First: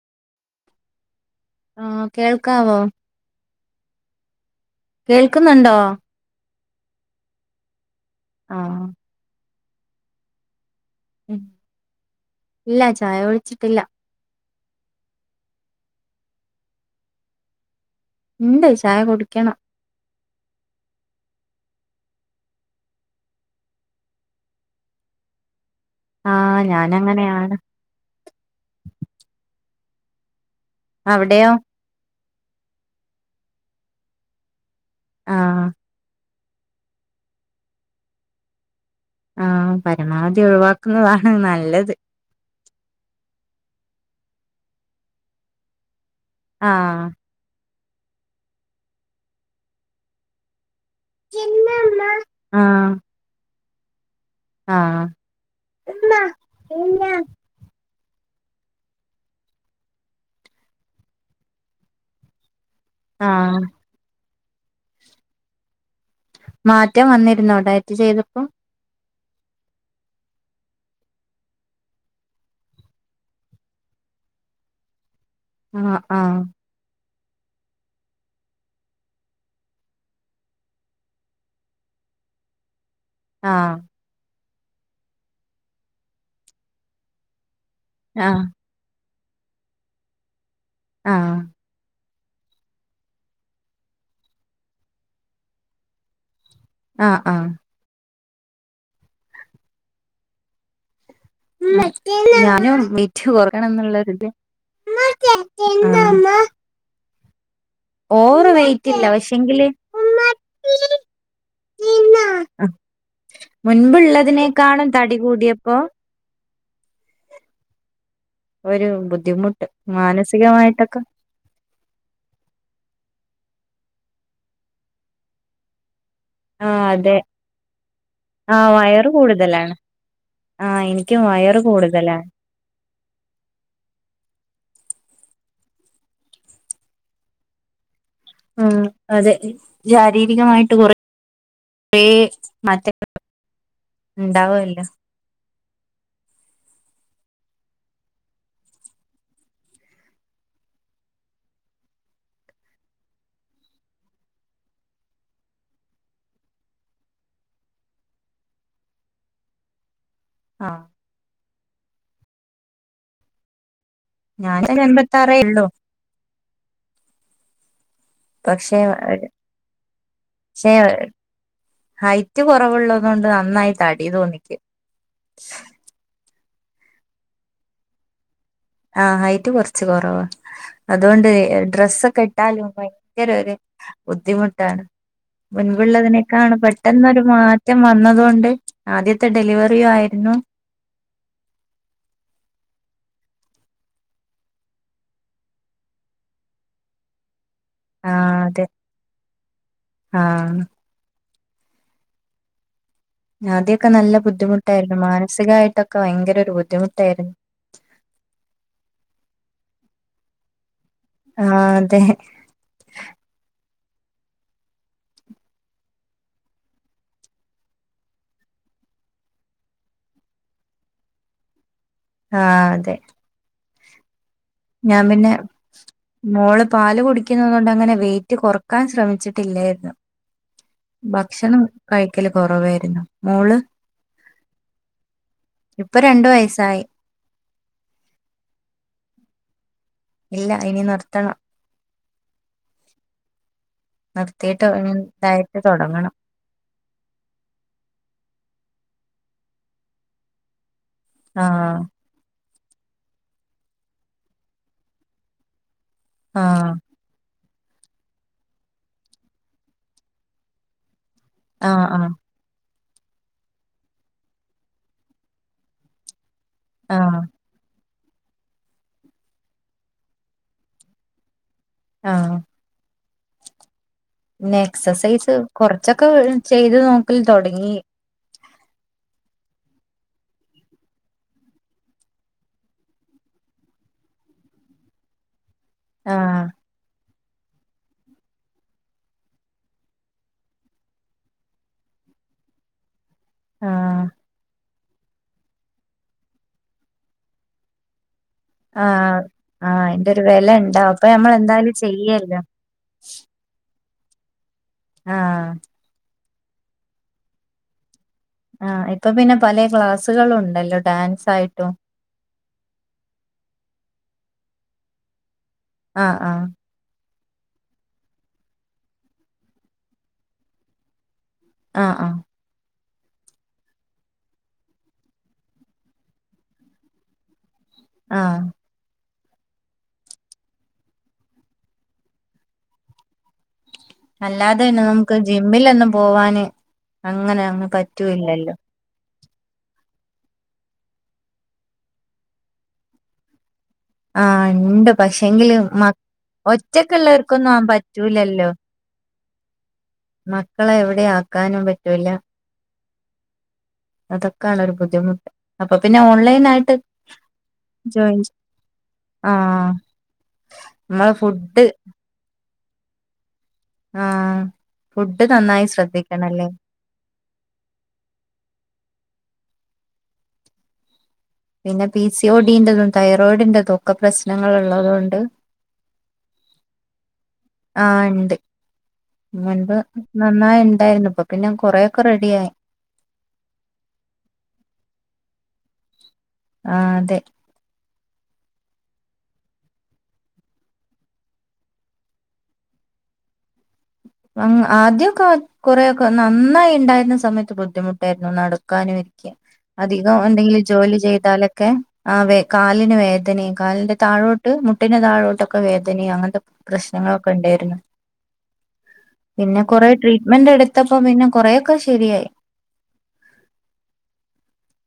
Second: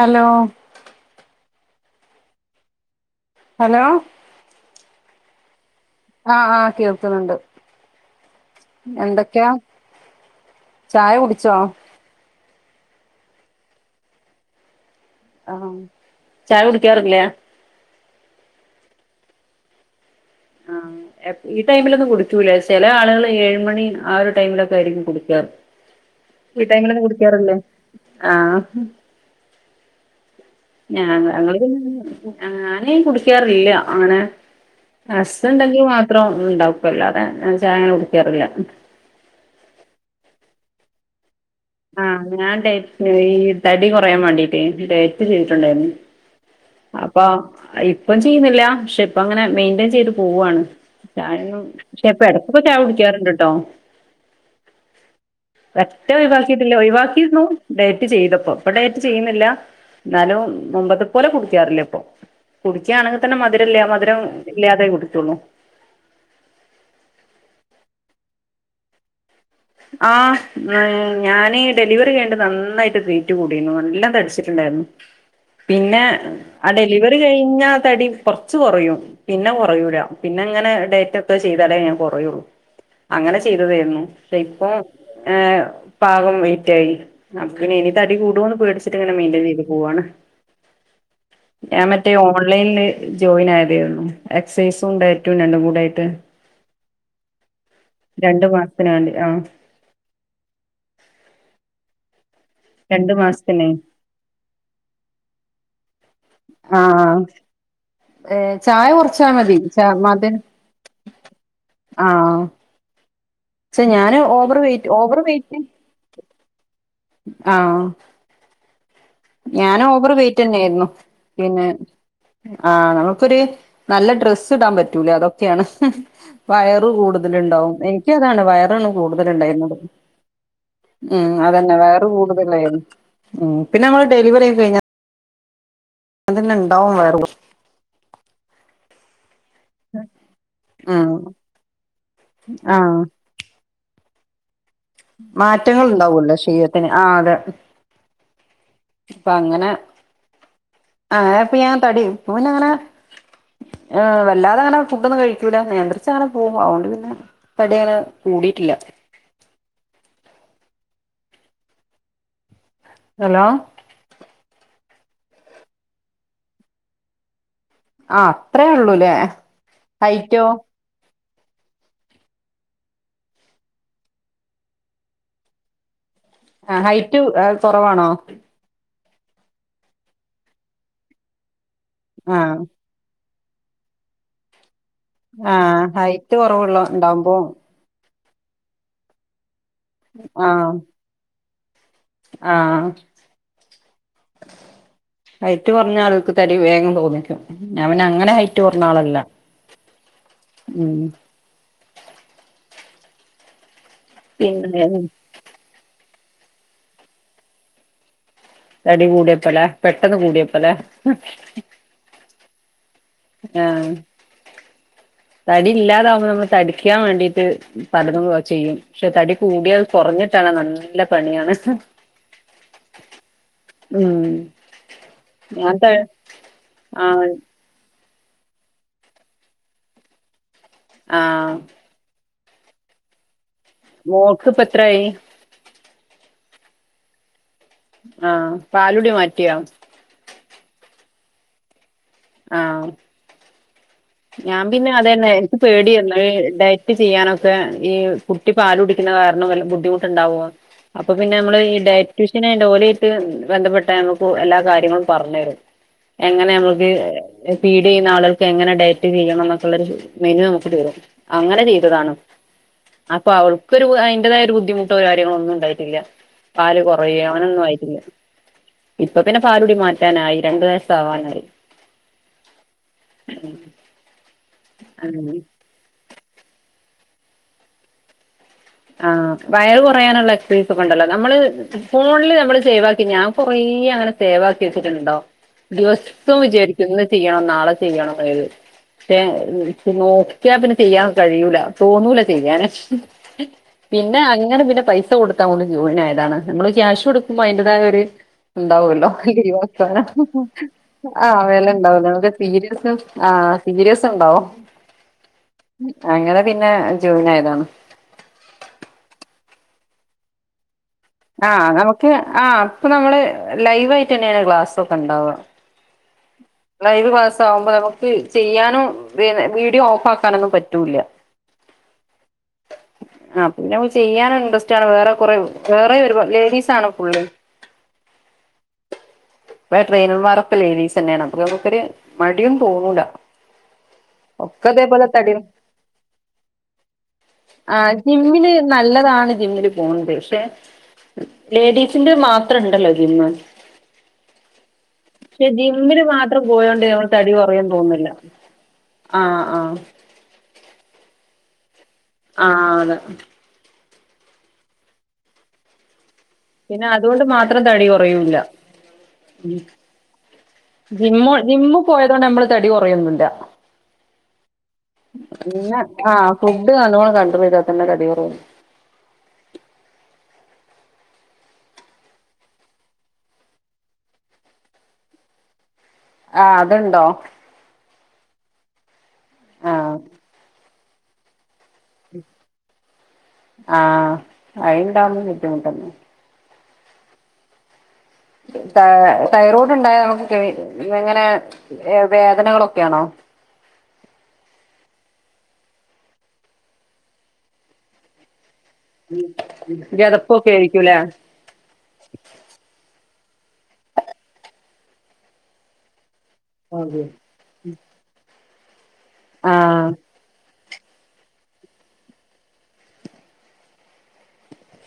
Hello ആഹ് കേൾക്കാവോ hello കേൾക്കുന്നുണ്ടോ ആഹ് ആ കേൾക്കുന്നുണ്ട് ആഹ് എന്തൊക്കെയാ ചായ കുടിച്ചോ ഇല്ല ചായ കുടിച്ചിട്ടില്ല ആഹ് ചായ കുടിക്കാറില്ലെ ഉണ്ട് ചായ കുടിക്കണം ആഹ് ഈ ടൈമിലൊന്നും കുടിക്കൂലെ ചെല ആളുകൾ ഏഴുമണി ആ ഒരു ടൈമിലൊക്കെ ആയിരിക്കും കുടിക്കാറ് ആഹ് ഈ ടൈമിലൊന്നും ഞാനങ്ങനെയാണ് കുടിക്കാറല്ലേ ആഹ് ഞ അവിടെയോ ഞങ്ങള് ഞാനീ കുടിക്കാറില്ല അങ്ങനെ ആഹ് ഹസ്സ്ണ്ടെങ്കി മാത്രം ഉണ്ടാവപ്പ അല്ലാതെ ചായങ്ങനെ കുടിക്കാറില്ല ആഹ് പരമാവധി ഒഴിവാക്കുന്നതാണ് നല്ലത് ആഹ് ഞാൻ ഡയറ്റ് ഈ തടി കുറയാൻ വേണ്ടീട്ട് ഡയറ്റ് ചെയ്തിട്ടുണ്ടായിരുന്നു ആഹ് അപ്പൊ ഇപ്പം ചെയ്യുന്നില്ല പക്ഷെ ഇപ്പ അങ്ങനെ മെയിന്റ്റയിൻ ചെയ്ത് പോവാണ് ചായൊന്നും ഇപ്പ ഇടകൊക്കെ ചായ കുടിക്കാറുണ്ട്ട്ടോ ആഹ് പറ്റ ഒഴിവാക്കിട്ടില്ല ആഹ് ഒഴിവാക്കിരുന്നു ഡയറ്റ് ചെയ്തപ്പോ ഇപ്പൊ ഡയറ്റ് ചെയ്യുന്നില്ല എന്നാലും മുമ്പത്തെ പോലെ കുടികാറില്ല ഇപ്പൊ കുടിക്യണെങ്കിൽ തന്നെ ആഹ് മധുരല്ല മധുരം ഇല്ലാതെ കുടികൊള്ളൂ മാറ്റം വന്നിരുന്നോ ഡയറ്റ് ചെയ്തപ്പോൾ ആഹ് ഞനീ ഡെലിവറി കഴിഞ് നന്നായിട്ട് വെയ്റ്റ്കൂടിനു നല്ലം തടിച്ചിട്ടുണ്ടായിരുന്നു ആഹ് പിന്നെ ആഹ് ആ ഡെലിവറി കഴിഞ്ഞ തടി കുറച്ച് കുറയും പിന്നെ കുറയൂല പിന്നെ ഇങ്ങനെ ഡയറ്റ് ഒക്കെ ചെയ്താലേ ഞാൻ കുറയുള്ളൂ അങ്ങനെ ആഹ് ചെയ്തതേയ്രുന്നു പക്ഷെ ഇപ്പം ഏ പാകം വെയ്റ്റായി അപ്പപിന്നെ ഇനി തടി ആഹ് കൂടുവോന്ന് പേടിച്ചിട്ട് ഇങ്ങനെ മെയ്ൻ്റെയ്ൻ ചെയ്ത് പോവാണ് ആഹ് ഞാൻ മറ്റേ ഓൺലൈനില് ജോയിൻ ആയതേയിര്ന്നു എക്സൈസും ഡയറ്റും രണ്ടും കൂടായിട്ട് ആഹ് ആഹ് രണ്ട് മാസ്ത്തിന് വേണ്ടി ആഹ് ഞാനും രണ്ടു വെയ്റ്റ് മാസത്തിനെ കൊറയണംന്നുള്ളൊര്ത് ആഹ് ആഹ് ഓവർ ഏഹ് ചായ വെയിറ്റ് ഇല്ല കൊർച്ചാ മതി പക്ഷെങ്കില് ചാ മധിരം ആഹ് പക്ഷെ ഞാന് ഓവർ മുൻപുള്ളതിനേക്കാളും വെയ്റ്റ് തടി ഓവർ വെയറ്റ് കൂടിയപ്പോ ആഹ് ഒരു ബുദ്ധിമുട്ട് ഞാൻ ഓവർ വെയിറ്റ് മാനസികമായിട്ടൊക്ക പിന്നെ ആഹ് നമുക്കൊര് നല്ല ഡ്രെസ്സ്ടാൻ പറ്റൂല അതൊക്കെയാണ് ആ വയറ് അതെ കൂടുതല്ണ്ടാവും എനിക്കതാണ് ആ വയറാണ് വയറ് കൂടുതലാണ് കൂടുതല്ണ്ടായിര്ന്നത് ആ എനിക്കും മ്മ് വയറ് അതന്നെ വയറ് കൂടുതലാണ് കൂടുതലായിരുന്നു മ്മ് പിന്നെ അമ്മളെ ഡെലിവറിയൊകെ കഴിഞ്ഞാ തന്നെ ഇണ്ടാവും വയറ് കൊറ് മ്മ് അതെ ശാരീരികമായിട്ട് കൊറേ ഉം കൊറേ ആ മാറ്റ ഇണ്ടാവല്ലോ മാറ്റങ്ങൾ ഇണ്ടാവല്ലോ ശരീരത്തിന് ആ അതെ അപ്പം അങ്ങനെ അങ്ങനെപ്പൊ ഞാൻ തടി ഇപ്പം പിന്നങ്ങനെ ഏ വല്ലാതങ്ങനെ ഫുഡൊന്നും കഴിക്കൂല നിയന്ത്രിച്ചങ്ങനെ പോവും അവോണ്ട് പിന്നെ തടിയങ്ങനെ കൂടിയിട്ടില്ല ആഹ് ഹലോ ഞാനൊരെൺപത്താറേള്ളു ആ അത്രേ പക്ഷെ ഉള്ളൂല്ലേ ഹൈറ്റോ പക്ഷെ ഹൈറ്റ് കൊറവുള്ളതോണ്ട് നന്നായി തടി തോന്നിക്കും ആഹ് ഹൈറ്റ് കൊറവാണോ ആ ഹൈറ്റ് കൊർച്ച് കൊറവാ അതുകൊണ്ട് ഡ്രസ്സൊക്കെ ആഹ് ഇട്ടാലും ഭയങ്കര ഒര് ബുദ്ധിമുട്ടാണ് ആഹ് ഹൈറ്റ് മുൻപുള്ളതിനേക്കാൾ കുറവുള്ള പെട്ടെന്നൊര് ഉണ്ടാവുമ്പോ മാറ്റ് [unintelligible] വന്നതൊണ്ട് ആദ്യത്തെ ഡെലിവറി ആയിരുന്നു ആഹ് ആഹ് ഹൈറ്റ് കൊറഞ്ഞാൾക്ക് തടി വേഗം തോന്നിക്കും ഞാൻ പിന്നെ അങ്ങനെ ആഹ് ഹൈറ്റ് അതെ കൊറഞ്ഞാളല്ല ആഹ് മ്മ് ആദ്യൊക്കെ നല്ല പിന്നെ ബുദ്ധിമുട്ടായിരുന്നു മാനസികായിട്ടൊക്കെ ഭയങ്കരൊരു ബുദ്ധിമുട്ടായിരുന്നു തടി കൂടിയപ്പ ലെ പെട്ടെന്ന് കൂടിയപ്പം ലേ ആഹ് അതെ ആഹ് തടി ഇല്ലാതാവുമ്പ നമ്മള് തടിക്കാൻ വേണ്ടീട്ട് പലതും ചെയ്യും പക്ഷെ തടി കൂടിയാൽ കൊറഞ്ഞിട്ടാന് നല്ല പണിയാണ് ആഹ് അതെ മ്മ് ഞാൻ പിന്നെ മോള് പാല് ആഹ് കുടിക്കുന്നതോൺ അങ്ങനെ വെയിറ്റ് കൊറക്കാൻ ശ്രമിച്ചിട്ടില്ലായ്രുന്നു ആഹ് ഭക്ഷണം ഭക്ഷണം കഴിക്കല് കൊറവായിരുന്നു മോള് മോൾക്ക് ഇപ്പൊ എത്രായി ഇപ്പൊ രണ്ട് വയസ്സായി ആഹ് പാലുടി മാറ്റിയോ ഇല്ല ഇനി നിർത്തണം ആഹ് നിർത്തിയിട്ട് ഞാൻ പിന്നെ അതെന്നെ ഇതായിട്ട് എനിക്ക് തുടങ്ങണം പേടിയായിരുന്നു. കുട്ടി ചെയ്യാനൊക്കെ ഈ കുട്ടി പാല കുടിക്കുന്ന കാരണം വല്ല ബുദ്ധിമുട്ടുണ്ടാവോ അപ്പൊ പിന്നെ നമ്മള് ഈ ആഹ് ഡയ ട്യൂഷൻ കാലി ആയിട്ട് ബന്ധപ്പെട്ട നമുക്ക് എല്ലാ കാര്യങ്ങളും പറഞ്ഞു തരും. എങ്ങനെ ആഹ് നമ്മൾക്ക് ഫീഡ് ചെയ്യുന്ന ആളുകക്ക് എങ്ങനെ ഡയറ്റ് ചെയ്യണം എന്നൊക്കുള്ള ഒരു മെനു നമുക്ക് തരും. അങ്ങനെ ആഹ് ആഹ് ചെയ്തതാണ്. അപ്പൊ അവൾക്കൊരു അതിന്റതായ ഒരു ബുദ്ധിമുട്ടോ കാര്യങ്ങളോ ഒന്നും ഉണ്ടായിട്ടില്ല. പാല് കുറയ ആഹ് അങ്ങനൊന്നും ആയിട്ടില്ല ഇപ്പൊ പിന്നെ പാലുടി മാറ്റാനായി രണ്ടു വയസ ആവാനായി ആഹ് ഉ പിന്നെ എക്സസൈസ് കൊറച്ചൊക്കെ ചെയ്ത് നോക്കൽ തുടങ്ങി ആ വയർ കുറയാനുള്ള എക്സൈസ് ണ്ടല്ലോ നമ്മള് ഫോണില് നമ്മള് സേവ് ആക്കി ഞാൻ കൊറ അങ്ങനെ സേവക്കിവച്ചിട്ടുണ്ടോ ദിവസം ആഹ് വിചാരിക്കുന്ന് ഇന്ന് ചെയ്യണം നാളെ ചെയ്യണന്ന്. പക്ഷേ നോക്കിയാ പിന്നെ ചെയ്യാൻ കഴൂല തോന്നൂല ചെയ്യാന്. ആഹ് പിന്നെ അങ്ങനെ പിന്നെ പൈസ കൊടുത്താണ്ട് ജോയിൻ ആയതാണ് നമ്മള് ക്യാഷ് കൊടുക്കുമ്പോ അതിന്റതായ ഒരു ഉണ്ടാവല്ലോ ആഹ് ലീവ് ആഹ് ആക്കുവാന അയിന്റെ ഒരു വില ഉണ്ടാവും അപ്പൊ നമ്മൾ ആന് വെല എന്തായാലും ഉണ്ടാവുല്ല നമുക്ക് ചെയ്യല്ലോ സീരിയസ് നസ് ആഹ് സീരിയസ് ഉണ്ടാവോ ആഹ് അങ്ങനെ പിന്നെ ജോയിൻ ആയതാണ് ആഹ് ഇപ്പൊ പിന്നെ പല ക്ലാസ്സുകള് ഉണ്ടല്ലോ ഡാൻസ് ആഹ് ആയിട്ടും നമുക്ക് ആ അപ്പൊ നമ്മള് ലൈവ് ആയിട്ട് തന്നെയാണ് ക്ലാസ്സൊക്കെ ഉണ്ടാവുക. ആഹ് ആഹ് ലൈവ് ക്ലാസ് ആവുമ്പോ നമുക്ക് ചെയ്യാനും വീഡിയോ ഓഫ് ആക്കാനൊന്നും പറ്റൂല്ല. ആ ഹ്ആഹ് ഉ ആഹ് പിന്നെ നക്ക് ചെയ്യാന് ഇൻട്രസ്റ്റ് ആണ് വേറെ കുറെ വേറെ ഒരു ലേഡീസ് ആണ് ഫുള്ള് ആഹ് ഇപ്പെ ട്രെയിനർമാരെക്കെ ലേഡീസ് തന്നെയാണ് അപ്പൊ നമുക്കൊരു മടിയും തോന്നൂല അല്ലാതെ ഒക്കെ തന്നെ അതേപോലെ നമുക്ക് തടി ജിമ്മിൽ ലൊന്നും പോവാന് അങ്ങനെ അങ്ങ് ആഹ് ജിമ്മില് പറ്റൂല്ലല്ലോ നല്ലതാണ് ജിമ്മില് പോണത് പക്ഷെ ലേഡീസിന്റെ മാത്രം ഉണ്ടല്ലോ ജിമ്മ് ആഹ് ഇണ്ട് പക്ഷെ എങ്കിലും ജിമ്മില് മാത്രം പോയോണ്ട് ഞമ്മളെ തടി കുറയുന്ന് തോന്നുന്നില്ല പറ്റൂലല്ലോ ആഹ് ആഹ് മക്കളെ എവിടെ ആക്കാനും പറ്റൂല്ല. ആ ന്ന് അതൊക്കെയാണ് ഒരു ബുദ്ധിമുട്ട് അപ്പൊ പിന്നെ ഓൺലൈൻ ആയിട്ട് പിന്നെ അതുകൊണ്ട് മാത്രം തടി ജോയിൻ കുറയുല്ല ആഹ് നമ്മളെ ജിമ്മ് ഫുഡ് ജിമ്മ് പോയതോണ്ട് നമ്മള് തടി കുറയൊന്നില്ല ആഹ് ഫുഡ് നന്നായി ആഹ് ശ്രദ്ധിക്കണല്ലേ ഫുഡ് നല്ലോണം കട്രോൾ ചെയ്ത തന്നെ തടി കുറയുതുള്ളു പിന്നെ പി സി ഒഡിന്റെതും തൈറോയിഡിറതും ഒക്കെ പ്രശ്നങ്ങൾ ഉള്ളതുകൊണ്ട് ആഹ് അതുണ്ടോ ആഹ് ഉണ്ട് മുൻപ് ആഹ് നന്നായി ഉണ്ടായിരുന്നു ഇപ്പൊ പിന്നെ കൊറെ ഒക്കെ റെഡിയായി ആഹ് അയിണ്ടാവന്ന് ബുദ്ധിമുട്ടന്നെ ആ ഹ്അതെ ത തൈറോയ്ഡ് ഉണ്ടായ നമുക്ക് എങ്ങനെ വേദനകളൊക്കെയാണോ ആദ്യമൊക്കെ കൊറെയൊക്കെ നന്നായി ഉണ്ടായിരുന്ന സമയത്ത് ബുദ്ധിമുട്ടായിരുന്നു നട ക്കാനുവെക്ക അധികം കിതപ്പൊക്കെ ആയിരിക്കൂലേ എന്തെങ്കിലുംജോലി ചെയ്താല് ഒക്കെ ആ വേ കാലിന് വേദനീം കാലിന്റെ താഴോട്ട് മുട്ടിന്റെ താഴോട്ടൊക്കെ വേദനീം അങ്ങനത്തെ ആഹ് പ്രശ്നങ്ങളൊക്കെണ്ടായിരുന്നു പിന്നെ കൊറേ ട്രീറ്റ്മെന്റെട്ത്തപ്പോ പിന്നെ കൊറേയൊക്കെ ശെരിയായി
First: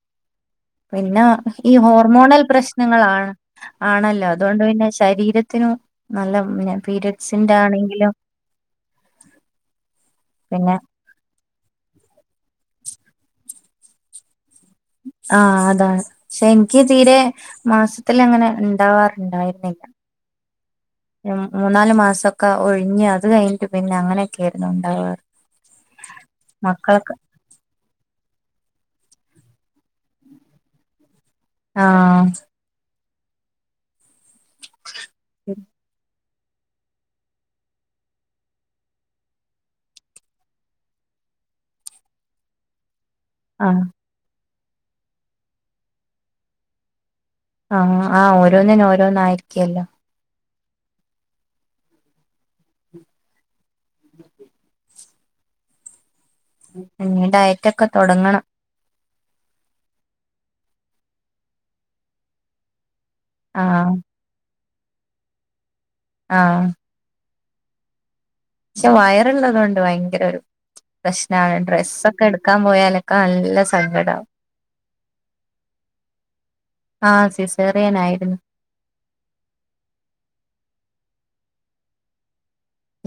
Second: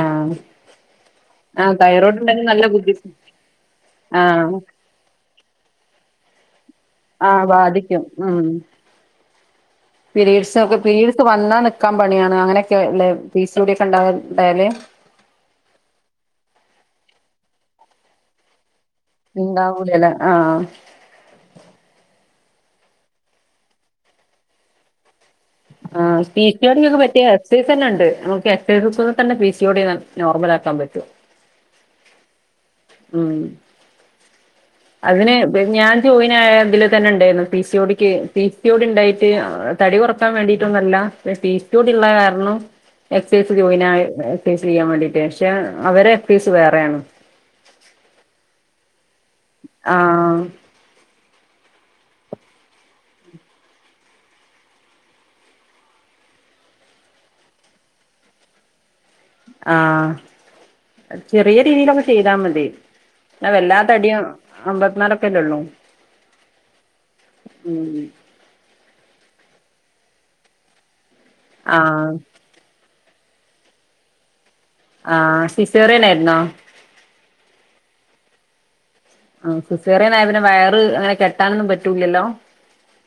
ആഹ് പിന്നെ ഈ ആഹ് തൈറോയ്ഡ് ഹോർമോണൽ ഉണ്ടെങ്കിൽ നല്ല ബുദ്ധി പ്രശ്നങ്ങളാണ് ആണല്ലോ ആഹ് അതുകൊണ്ട് പിന്നെ ശരീരത്തിനും നല്ല പിന്നെ ആഹ് ബാധിക്കും പീരിഡ്സിന്റാണെങ്കിലും പീരീഡ്സൊക്കെ പീരീഡ്സ് വന്നാ നിക്കാൻ പണിയാണ് അങ്ങനെക്കെല്ല പീ സി ഒ ടി യൊക്കെണ്ടായാ ഉണ്ടാവല്? ആഹ് അതാണ് പക്ഷേ ഇനിക്ക് തീരെ മാസത്തിലങ്ങനെ ഇണ്ടാവാറ് ണ്ടായിര്ന്നില്ല ഉണ്ടാവൂലല്ല ആഹ് മൂന്നാല് മാസൊക്കെ ഒഴിഞ്ഞ് അത് കഴിഞ്ഞിട്ട് പിന്നെ അങ്ങനെക്കെര്ന്ന് ണ്ടാവാറ് ആഹ് പി സി ഒ ടി ക്കൊക്കെ പറ്റ്യേ എക്സൈസന്നെണ്ട് നമുക്ക് എക്സൈസ്കൂടെ തന്നെ പി സി ഒ ടി നോർമലാക്കാൻ പറ്റും ആഹ് ഉം അതിന് ഞാൻ ജോയിനായതില് തന്നെണ്ടായീന്ന് പി സി ഒ ടിക്ക് പി സി ഓ ടി ണ്ടായിട്ട് തടികൊ റക്കാൻ വേണ്ടീട്ടൊന്നുവല്ല പി സി ഓ ടിള്ള കാരണം എക്സൈസ് ആഹ് ജോയിനായേ എക്സൈസ് ചെയ്യാൻ വേണ്ടീട്ടേ പക്ഷെ അവരെ എക്സൈസ് വേറെയാണ് ആഹ് ആ ഓരോന്നിനും ഓരോന്നായിരിക്കല്ലോ ആഹ് ഇഞ്ഞി ഡയറ്റൊക്കെ തൊടങ്ങണം ആഹ് ചെറിയ രീതിയിലൊക്കെ ചെയ്താ മതി പിന്നെ വെല്ലാ ആഹ് തടിയും അമ്പത്ത്നാലൊക്കെല്ലൊള്ളൂ ആഹ് ഉം പക്ഷേ വയറ്ള്ളത് കൊണ്ട് ഭയങ്കരൊരു പ്രശ്നാണ് ആഹ് ഡ്രസ്സൊക്കെ ഇടു ക്കാൻ പോയാലൊക്കെ നല്ല സങ്കടാവും ആഹ് സിസേറിയനായിര്ന്നോ? ആഹ് സിസേറിയനായിര്ന്നു ആഹ് സിസേറിനായ പിന്നെ വയറ് അങ്ങനെ കെട്ടാനൊന്നും പറ്റൂല്ലല്ലോ?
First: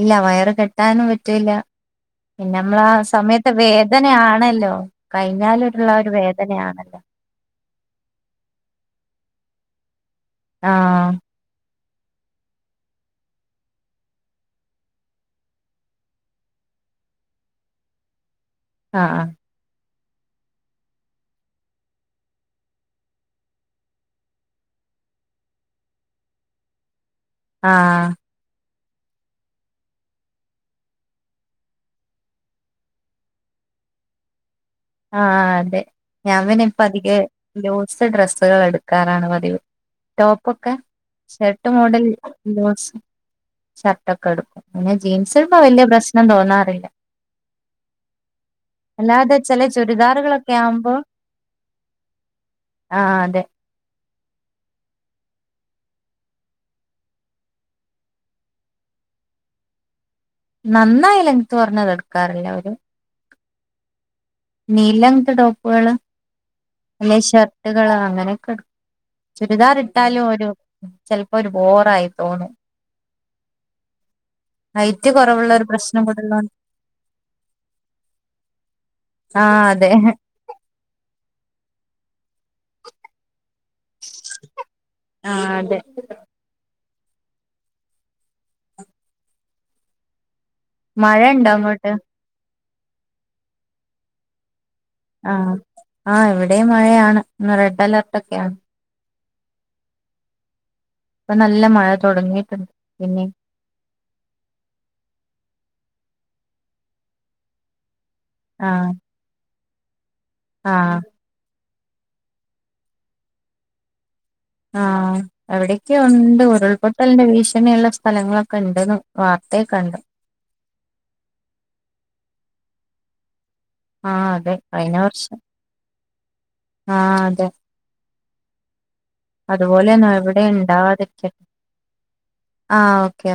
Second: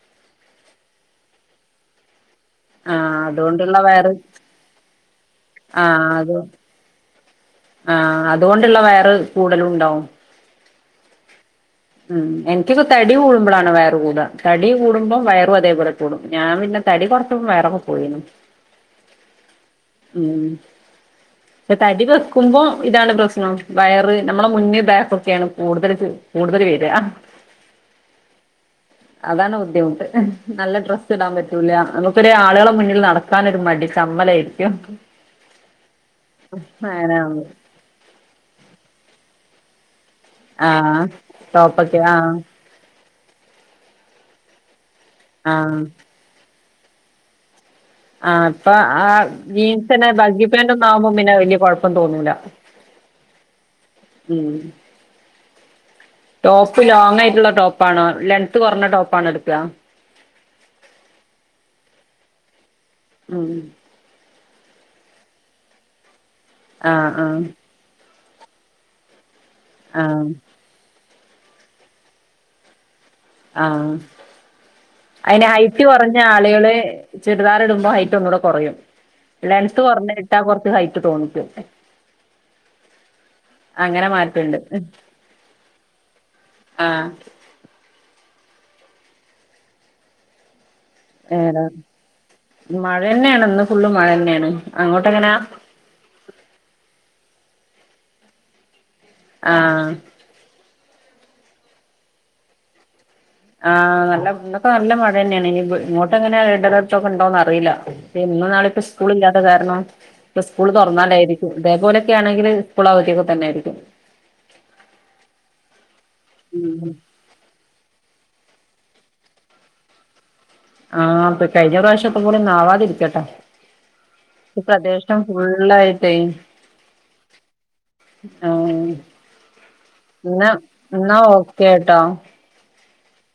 ഇല്ല വയറ് കെട്ടാനും പറ്റൂല്ല പിന്നമ്മളാ ആ ആഹ് സമയത്തെ അതുകൊണ്ടുള്ള വയറ് വേദനയാണല്ലോ കഴിഞ്ഞാലൊട്ട്ള്ള ആ ആഹ് ഒരു അത് വേദനയാണല്ലോ? ആഹ് അത്കൊണ്ട്ള്ള വയറ് കൂടലുണ്ടാവും ആഹ് ഉം എനിക്കക്കെ തടി കൂടുമ്പളാണ് വയറ് കൂട തടി കൂടുമ്പോം വയറും അതേപോലെ കൂടും ഞാ പിന്നെ തടി കൊർച്ചപ്പോ വയറൊക്കെ പോയിണ് ആഹ് ആഹ് ഉം പക്ഷേ തടി വെക്കുമ്പോ ഇതാണ് പ്രശ്നം വയറ് നമ്മളെ മുന്ന് ബാക്കൊക്കേണ് കൂട്തല് കൂട്തല് വെര ആഹ് അതാണ് ബുദ്ധിമുട്ട് നല്ല ഡ്രസ്സിടാൻ പറ്റൂല നമ്മ്ക്കൊരു ആളുകളെ മുന്നില് നടക്കാ നൊരു മടി ചമ്മലായിര്ക്കും ആഹ് അതെ ഞാൻ പിന്നെ ഇപ്പധികം അങ്ങനാവുമ്പോ ലൂസ് ഡ്രസ്സുകളെടും ക്കാറാണ് പതിവ് ടോപ്പൊക്കെ ആഹ് ഷർട്ട് ടോപ്പൊക്കെ മോഡൽ ആഹ് ലൂസ് ഷർട്ടൊക്കെ ട്ക്കും പിന്നെ ജീൻസ് ഇടുംമ്പോ ആഹ് വലിയ പ്രശ്നം തോന്നാറില്ല ആ അപ്പൊ ആ അല്ലാതെ ചില ജീൻസന്നെ ചുരിദാറുകളൊക്കെ ബഗ്ഗിപ്പാന്റൊന്നും ആവുമ്പോ ആകുമ്പോ പിന്നെ വലിയ കൊഴപ്പം തോന്നൂല ആഹ് അതെ [unintelligible] ടോപ്പ് ലോങ് ആയിട്ടുള്ള ടോപ്പാണോ ലെങ്ത്ത് കുറഞ്ഞ ടോപ്പാണോ എടുക്കുക നന്നായി ലങ്ത്ത് കൊറഞ്ഞത് എടുക്കാറില്ല ഒരു ഉം നീലങ്ങത്തെ ടോപ്പുകള് അല്ലെ ആഹ് ആഹ് ഷർട്ടുകള് അങ്ങനെയൊക്കെ എടുക്കും ചുരിദാർ ഇട്ടാലും ആഹ് ഒരു ചെൽപ്പോ ഒരു ബോറായി തോന്നും ആഹ് ഹൈറ്റ് അയിന് കുറവുള്ള ഒരു ഹൈറ്റ് പ്രശ്നം കുറഞ്ഞ കൂടെള്ളോണ്ട് ആളുകള് ചുരിദാർ ഇടുമ്പോ ഹൈറ്റ് ഒന്നുകൂടെ കുറയും ആഹ് അതെ ട്ടാ കൊറച്ച് ഹൈറ്റ് തോന്നിക്കും അങ്ങനെ മാ ണ്ട് ആഹ് മഴ ഉണ്ടോ അങ്ങോട്ട് [unintelligible] മഴ ന്നെയാണ് ഇന്ന് ഫുള്ള് മഴ തന്നെയാണ് ആഹ് ആ ഇവിടെയും മഴയാണ് റെഡ് അലേർട്ടൊക്കെയാണ് ആഹ് ഇപ്പൊ നല്ല മഴ തുടങ്ങിയിട്ടുണ്ട് പിന്നിം ആഹ് നല്ല ഇന്നൊക്കെ നല്ല മഴ തന്നെയാണ് ഇനി ഇങ്ങോട്ട് എങ്ങനെ റെഡ് അലെർട്ടൊക്കെ ഉണ്ടോന്ന് അറിയില്ല പ്പൊ ഇന്നും നാളെക്കെ ആഹ് സ്കൂൾ ഇല്ലാത്ത കാരണം ഇപ്പ സ്കൂള് ആഹ് തുറന്നാലായിരിക്കും ഇതേപോലൊക്കെ ആണെങ്കിൽ സ്കൂൾ അവധിയൊക്കെ തന്നൊയിരിക്കും ആഹ് എവിടയൊക്കെയോ ഉണ്ട് ഉം ഉരുൾപൊട്ടലിന്റെ വീശ് ഇങ്ങനെയുള്ള സ്ഥലങ്ങളൊക്കെ ഉണ്ടെന്ന് വാർത്തയെ കണ്ട് ആഹ് പ്പൊ കഴിഞ്ഞ പ്രാവശ്യത്തെ പോലൊന്നും ആവാതിരിക്കട്ടെ ആഹ് അതെ കഴിഞ്ഞ പ്രദേശം വർഷം ഫുൾ ള്ളായിട്ടേ ആഹ് അതെ ആ അതുപോലെയൊന്നും എവിടെ ഇന്നാ ഇന്നാ ഉണ്ടാവാതിരിക്കട്ടെ ഓക്കെ ട്ടോ ആഹ് ഓക്കെ